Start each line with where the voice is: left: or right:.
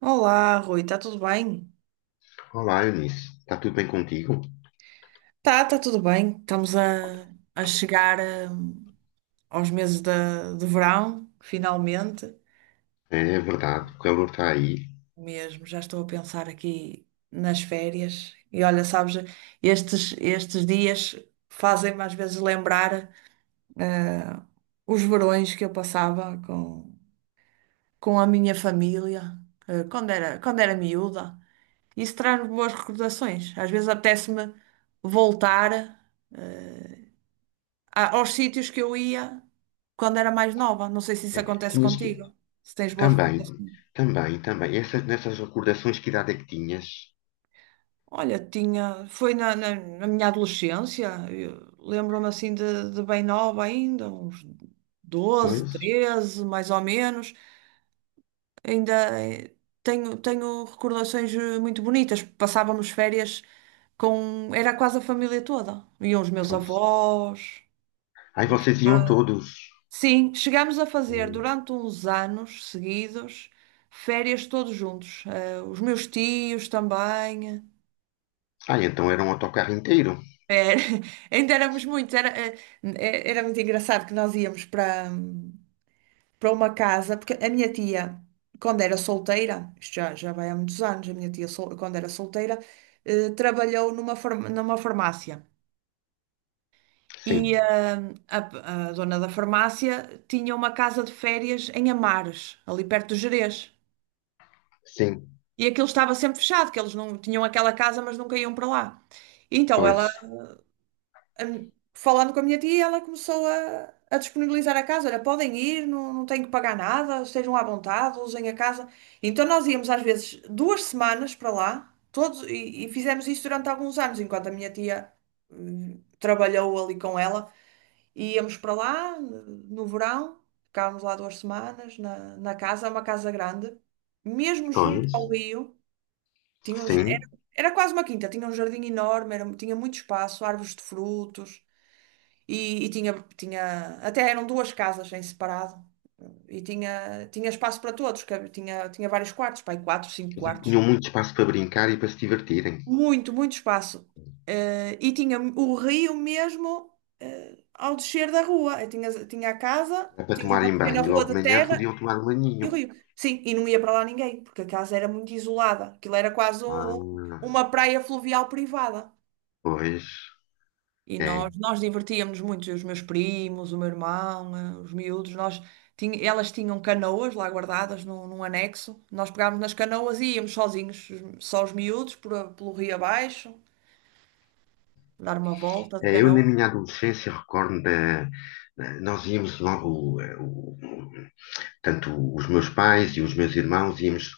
right: Olá, Rui, está tudo bem?
left: Olá, Eunice. Está tudo bem contigo?
right: Tá, tá tudo bem. Estamos a chegar aos meses de verão, finalmente.
left: É verdade, o calor está aí.
right: Mesmo, já estou a pensar aqui nas férias. E olha, sabes, estes dias fazem-me às vezes lembrar hum, os verões que eu passava com a minha família, quando era miúda. Isso traz-me boas recordações. Às vezes apetece-me voltar. hum, aos sítios que eu ia quando era mais nova. Não sei se isso
left: É,
right: acontece
left: tinhas que.
right: contigo, se tens boas
left: Também,
right: recordações.
left: também. Essas, nessas recordações, que idade é que tinhas?
right: Olha, foi na minha adolescência, eu lembro-me assim de bem nova ainda, uns 12
left: Pois,
right: 13 mais ou menos. Ainda eh, tenho recordações muito bonitas. Passávamos férias era quase a família toda. Iam os meus
left: pois.
right: avós, os
left: Ai,
right: meus
left: vocês iam
right: pais.
left: todos.
right: Sim, chegámos a fazer
left: Hum.
right: durante uns anos seguidos férias todos juntos. Os meus tios também.
left: Ah, então era um autocarro inteiro?
right: Era- Ainda éramos muitos. Era muito engraçado que nós íamos para uma casa, porque a minha tia, quando era solteira, isto já, já vai há muitos anos, a minha tia, quando era solteira, trabalhou numa farmácia. E
left: Sim,
right: a, a dona da farmácia tinha uma casa de férias em Amares, ali perto do Gerês.
left: sim,
right: E aquilo estava sempre fechado, que eles não tinham aquela casa, mas nunca iam para lá. Então ela,
left: pois,
right: falando com a minha tia, ela começou a disponibilizar a casa. Olha, podem ir, não, não têm que pagar nada, estejam à vontade, usem a casa. Então nós íamos às vezes 2 semanas para lá, todos, e fizemos isso durante alguns anos, enquanto a minha tia, trabalhou ali com ela. E íamos para lá no verão, ficávamos lá 2 semanas na casa, é uma casa grande, mesmo junto ao
left: pois,
right: rio. Tinha um jar- era,
left: sim.
right: era quase uma quinta, tinha um jardim enorme, tinha muito espaço, árvores de frutos e tinha até eram duas casas em separado e tinha espaço para todos, que tinha vários quartos, pai, quatro, cinco
left: Quer dizer, que
right: quartos,
left: tinham muito espaço para brincar e para se divertirem.
right: muito, muito espaço. E tinha o rio mesmo, ao descer da rua, eu tinha a casa,
left: Era para
right: tinha uma
left: tomarem
right: pequena
left: banho.
right: rua
left: Logo de
right: de
left: manhã
right: terra
left: podiam tomar um
right: e
left: banhinho.
right: o rio. Sim, e não ia para lá ninguém, porque a casa era muito isolada, aquilo era quase
left: Ah,
right: uma praia fluvial privada.
left: pois,
right: E
left: é.
right: nós divertíamos-nos muito, eu e os meus primos, o meu irmão, os miúdos, elas tinham canoas lá guardadas num anexo. Nós pegámos nas canoas e íamos sozinhos, só os miúdos, pelo rio abaixo, dar uma volta de
left: Eu, na
right: canoa.
left: minha adolescência, recordo da. Nós íamos logo, tanto os meus pais e os meus irmãos íamos.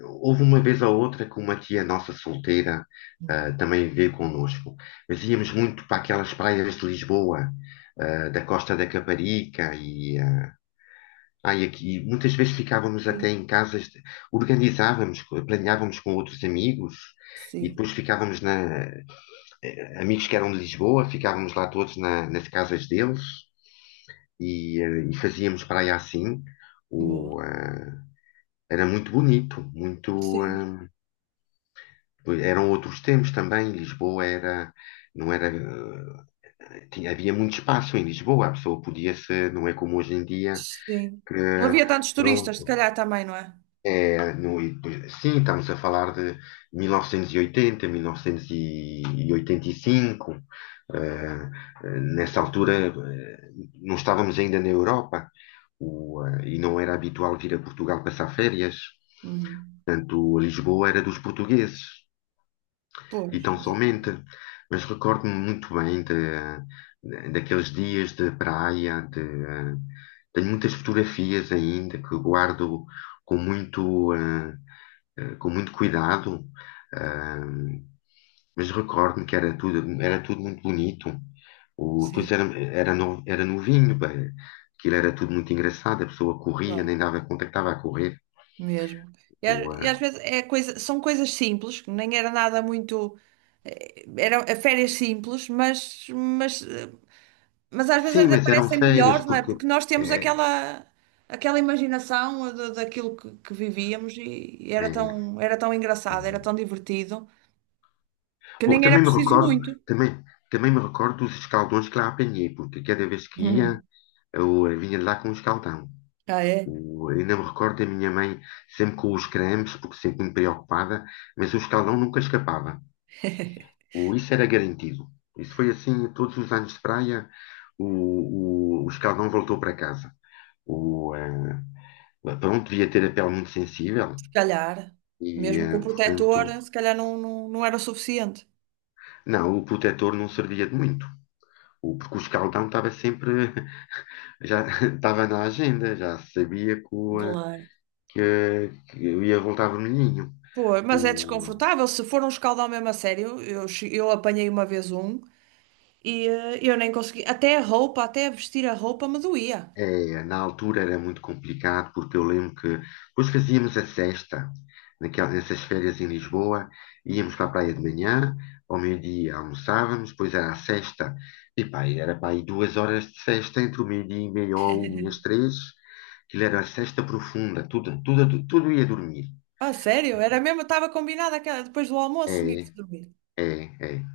left: Houve uma vez ou outra que uma tia nossa solteira
right: Uhum.
left: também veio connosco, mas íamos muito para aquelas praias de Lisboa, da Costa da Caparica e, e aqui muitas vezes ficávamos até
right: Sim,
left: em casas, organizávamos, planeávamos com outros amigos e
right: sim,
left: depois ficávamos na amigos que eram de Lisboa, ficávamos lá todos nas casas deles. E e fazíamos praia assim.
right: boa.
left: O, eh, Era muito bonito, muito.
right: Sim,
left: Eram outros tempos também. Lisboa era, não era, tinha, havia muito espaço em Lisboa. A pessoa podia ser, não é como hoje em dia
right: sim.
left: que
right: Não havia tantos turistas, se
left: pronto,
right: calhar também, não é?
left: é, no, sim, estamos a falar de 1980, 1985. eh, Nessa altura, não estávamos ainda na Europa, e não era habitual vir a Portugal passar férias.
right: Uhum.
left: Portanto, Lisboa era dos portugueses e
right: Pois,
left: tão
right: exatamente.
left: somente. Mas recordo-me muito bem de, daqueles dias de praia, tenho muitas fotografias ainda que guardo com muito, com muito cuidado, eh, mas recordo-me que era tudo muito bonito. Pois
right: Sim,
left: era, era, era novinho, bem, aquilo era tudo muito engraçado, a pessoa corria,
right: claro,
left: nem dava conta que estava a correr.
right: mesmo. E, a-
left: O,
right: e
left: eh,
right: às vezes são coisas simples, que nem era nada muito. Eram férias simples, mas, mas às vezes
left: sim,
right: ainda
left: mas eram
right: parecem
left: férias,
right: melhores, não é?
left: porque.
right: Porque nós temos
left: eh,
right: aquela imaginação daquilo que vivíamos e era tão engraçado, era
left: eh,
right: tão divertido, que
left: Bom,
right: nem era
left: também me
right: preciso
left: recordo,
right: muito.
left: também, também me recordo dos escaldões que lá apanhei, porque cada vez que ia,
right: Hum.
left: eu vinha de lá com um escaldão.
right: Ah, é?
left: Ainda me recordo da minha mãe sempre com os cremes, porque sempre me preocupada, mas o escaldão nunca escapava. Isso era garantido. Isso foi assim, todos os anos de praia, o escaldão voltou para casa. O, eh, Pronto, devia ter a pele muito sensível
right: Se calhar,
left: e,
right: mesmo com o protetor,
left: portanto,
right: se calhar não, não, não era o suficiente.
left: não, o protetor não servia de muito. Porque o escaldão estava sempre já estava na agenda, já sabia que,
right: Claro.
left: que eu ia voltar a Vermelhinho.
right: Pô, mas é
left: O,
right: desconfortável. Se for um escaldão mesmo a sério, eu apanhei uma vez um e eu nem consegui. Até vestir a roupa me doía.
left: É, na altura era muito complicado, porque eu lembro que depois fazíamos a sexta, naquela, nessas férias em Lisboa, íamos para a praia de manhã, ao meio-dia almoçávamos, depois era a sexta, e pá, e era para aí duas horas de sexta, entre o meio-dia e meia ou uma e as três, aquilo era a sexta profunda, tudo, tudo, tudo ia dormir.
right: Ah, sério? Era mesmo, estava combinado aquela, depois do almoço tinha
left: É,
right: que se dormir.
left: é, é.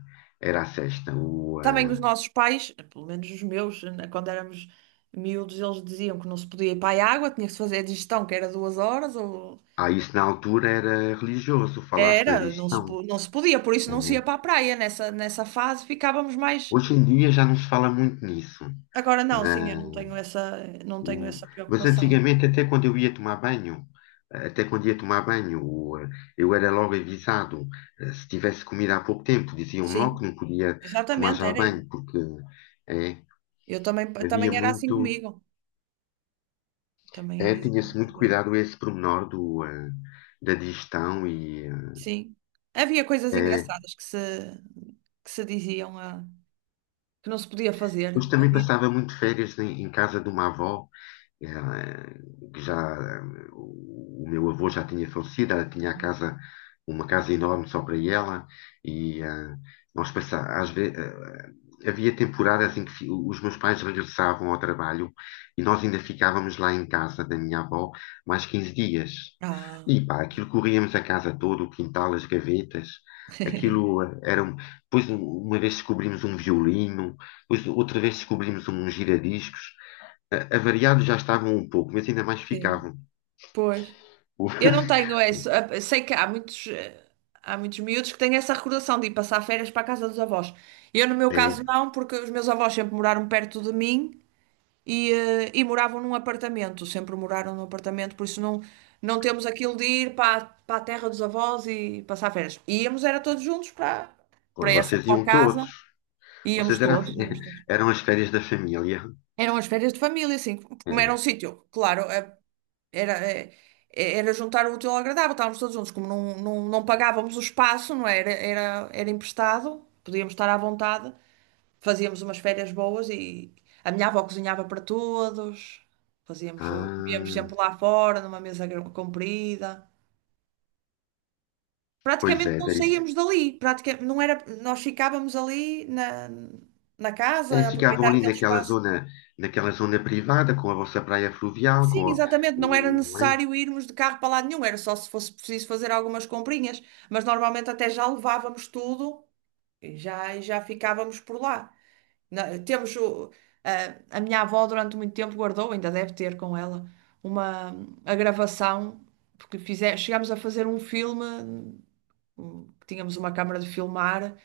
left: Era a sexta.
right: Também os nossos pais, pelo menos os meus, né, quando éramos miúdos, eles diziam que não se podia ir para a água, tinha que se fazer a digestão, que era 2 horas, ou...
left: Ah, isso na altura era religioso falar-se na
right: Era, não se,
left: digestão.
right: po- não se podia, por isso não se ia
left: Né?
right: para a praia. Nessa fase ficávamos mais...
left: Hoje em dia já não se fala muito nisso.
right: Agora não, sim, eu
left: Na-
right: não tenho essa, não tenho
left: o-
right: essa
left: mas
right: preocupação.
left: antigamente, até quando eu ia tomar banho, até quando ia tomar banho, eu era logo avisado. Se tivesse comido há pouco tempo, diziam-me logo
right: Sim,
left: que não podia tomar
right: exatamente,
left: já
right: era...
left: banho, porque é,
right: Eu também,
left: havia
right: também era assim
left: muito,
right: comigo. Também
left: é,
right: era
left: tinha-se
right: exatamente
left: muito
right: igual.
left: cuidado a esse pormenor do, da digestão e
right: Sim. Havia coisas
left: é,
right: engraçadas que se diziam que não se podia fazer.
left: hoje também
right: Havia.
left: passava muito férias em, em casa de uma avó. eh, que já o meu avô já tinha falecido, ela tinha a casa, uma casa enorme só para ela, e nós havia temporadas em que os meus pais regressavam ao trabalho e nós ainda ficávamos lá em casa da minha avó mais 15 dias.
right: Ah,
left: E pá, aquilo corríamos a casa toda, o quintal, as gavetas, aquilo era. Depois, uma vez descobrimos um violino, depois outra vez descobrimos um giradiscos. Avariados já estavam um pouco, mas ainda mais
right: sim.
left: ficavam.
right: Pois.
left: O-
right: Eu não tenho essa. Sei que há muitos miúdos que têm essa recordação de ir passar férias para a casa dos avós. Eu, no meu
left: É,
right: caso, não, porque os meus avós sempre moraram perto de mim. E moravam num apartamento, sempre moraram num apartamento, por isso não, não temos aquilo de ir para a terra dos avós e passar férias. Era todos juntos para,
left: pô,
right: para essa
left: vocês
right: tal
left: iam todos.
right: casa, íamos
left: Vocês eram, a-
right: todos, íamos todos.
left: eram as férias da família.
right: Eram as férias de família, assim, como era
left: É.
right: um sítio, claro, era, eh, era juntar o útil ao agradável, estávamos todos juntos, como não, não, não pagávamos o espaço, não é? Era emprestado, podíamos estar à vontade. Fazíamos umas férias boas e a minha avó cozinhava para todos. Comíamos
left: Ah,
right: sempre lá fora, numa mesa comprida.
left: pois
right: Praticamente
left: é,
right: não
left: daí,
right: saíamos dali. Praticamente, não era... Nós ficávamos ali na casa,
left: daí
right: a
left: ficavam
right: aproveitar
left: ali
right: aquele espaço.
left: naquela zona privada, com a vossa praia fluvial,
right: Sim,
left: com a,
right: exatamente. Não era
left: não é?
right: necessário irmos de carro para lado nenhum. Era só se fosse preciso fazer algumas comprinhas. Mas normalmente até já levávamos tudo e já ficávamos por lá. Na- temos o- a minha avó durante muito tempo guardou, ainda deve ter com ela, uma a gravação, porque chegámos a fazer um filme, tínhamos uma câmara de filmar,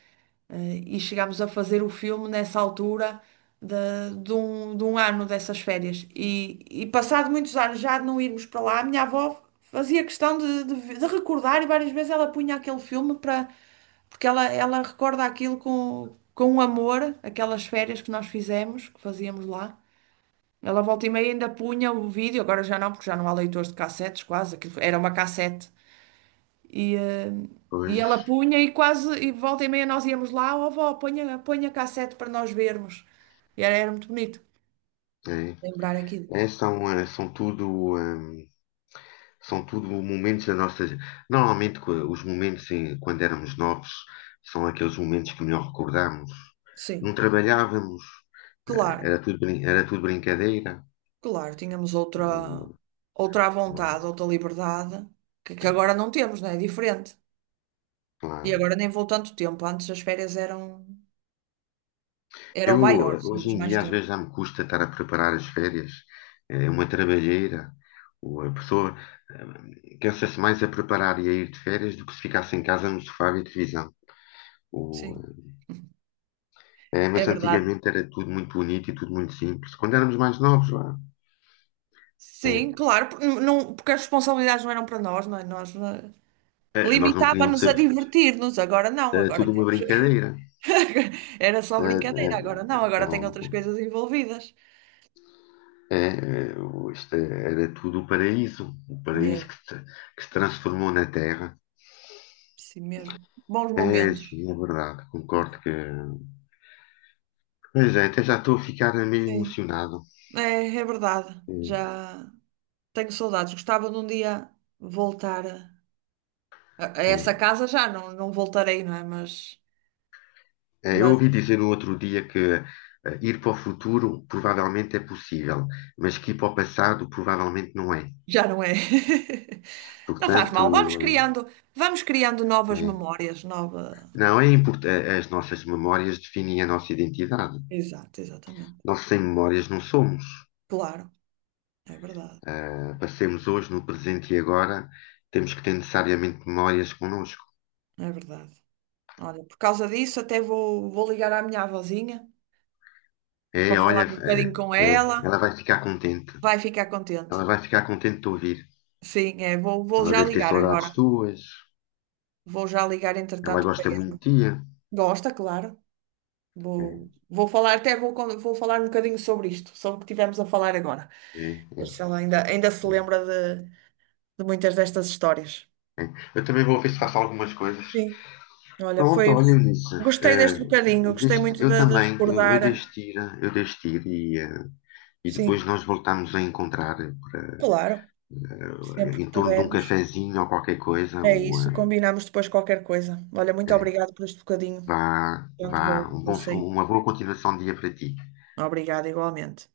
right: e chegámos a fazer o filme nessa altura de, de um ano dessas férias. E passado muitos anos já de não irmos para lá, a minha avó fazia questão de recordar e várias vezes ela punha aquele filme para porque ela recorda aquilo com um amor, aquelas férias que nós fizemos, que fazíamos lá. Ela volta e meia ainda punha o vídeo, agora já não, porque já não há leitores de cassetes, quase, aquilo era uma cassete. E, eh, e
left: Pois,
right: ela punha e volta e meia nós íamos lá, ó avó, ponha, ponha a cassete para nós vermos. E era muito bonito
left: é.
right: lembrar aquilo.
left: São, são tudo momentos da nossa. Normalmente, os momentos quando éramos novos são aqueles momentos que melhor recordamos. Não
right: Sim,
left: trabalhávamos.
right: claro,
left: Era tudo, era tudo brincadeira.
right: claro, tínhamos outra,
left: O-
right: outra à
left: não,
right: vontade, outra liberdade, que agora
left: é,
right: não temos, não é? É diferente. E
left: claro.
right: agora nem vou tanto tempo. Antes as férias eram
left: Eu,
right: maiores,
left: hoje
right: tínhamos
left: em
right: mais
left: dia, às
right: tempo.
left: vezes já me custa estar a preparar as férias. É uma trabalheira. A pessoa cansa-se mais a preparar e a ir de férias do que se ficasse em casa no sofá e televisão. O-
right: Sim,
left: É,
right: é
left: mas
right: verdade.
left: antigamente era tudo muito bonito e tudo muito simples. Quando éramos mais novos, vá, é,
right: Sim, claro, não, porque as responsabilidades não eram para nós, não é? Nós
left: nós não queríamos
right: limitava-nos a
left: saber.
right: divertir-nos. Agora não,
left: Era
right: agora
left: tudo uma
right: temos.
left: brincadeira.
right: Era só
left: Eh,
right: brincadeira, agora
left: eh,
right: não, agora tem outras
left: Pronto.
right: coisas envolvidas.
left: É, é, isto é, era tudo o paraíso
right: Mesmo,
left: que se transformou na Terra.
right: sim mesmo. Bons
left: É,
right: momentos.
left: sim, é verdade, concordo que. Pois é, até já estou a ficar meio
right: Sim,
left: emocionado.
right: é, é verdade. Já tenho saudades. Gostava de um dia voltar a. A
left: É, é.
right: essa casa já não, não voltarei, não é? Mas,
left: É, eu
right: mas
left: ouvi dizer no outro dia que ir para o futuro provavelmente é possível, mas que ir para o passado provavelmente não é.
right: já não é. Não faz mal. Vamos
left: Portanto, eh,
right: criando, vamos criando novas
left: é.
right: memórias, nova.
left: Não, é importante. As nossas memórias definem a nossa identidade.
right: Exato, exatamente.
left: Nós sem memórias não somos.
right: Claro, é verdade,
left: Passemos hoje no presente e agora, temos que ter necessariamente memórias connosco.
right: é verdade. Olha, por causa disso até vou ligar à minha avózinha
left: É,
right: para falar
left: olha,
right: um
left: é,
right: bocadinho com
left: é,
right: ela.
left: ela vai ficar contente.
right: Vai ficar contente.
left: Ela vai ficar contente de te ouvir.
right: Sim, é, vou
left: Ela
right: já
left: deve ter
right: ligar
left: saudades
right: agora.
left: tuas.
right: Vou já ligar
left: Ela
right: entretanto para
left: gosta muito
right: ela.
left: de ti.
right: Gosta, claro.
left: É,
right: Vou falar, vou falar um bocadinho sobre isto, sobre o que tivemos a falar agora.
left: é, é,
right: Ver se ela ainda se
left: é,
right: lembra de, de muitas destas histórias.
left: é. Eu também vou ver se faço algumas coisas.
right: Sim, olha,
left: Pronto,
right: foi.
left: olha, Eunice,
right: Gostei
left: eh,
right: deste bocadinho, gostei
left: deixo-
right: muito
left: eu
right: de
left: também,
right: recordar.
left: eu deixo-te ir e, e depois
right: Sim,
left: nós voltamos a encontrar para,
right: claro, sempre que
left: em torno de um
right: pudermos.
left: cafezinho ou qualquer coisa,
right: É
left: ou,
right: isso, combinamos depois qualquer coisa. Olha, muito
left: eh,
right: obrigada por este bocadinho.
left: vá,
right: Portanto,
left: vá.
right: vou, vou sair.
left: Uma boa continuação de dia para ti.
right: Obrigada igualmente.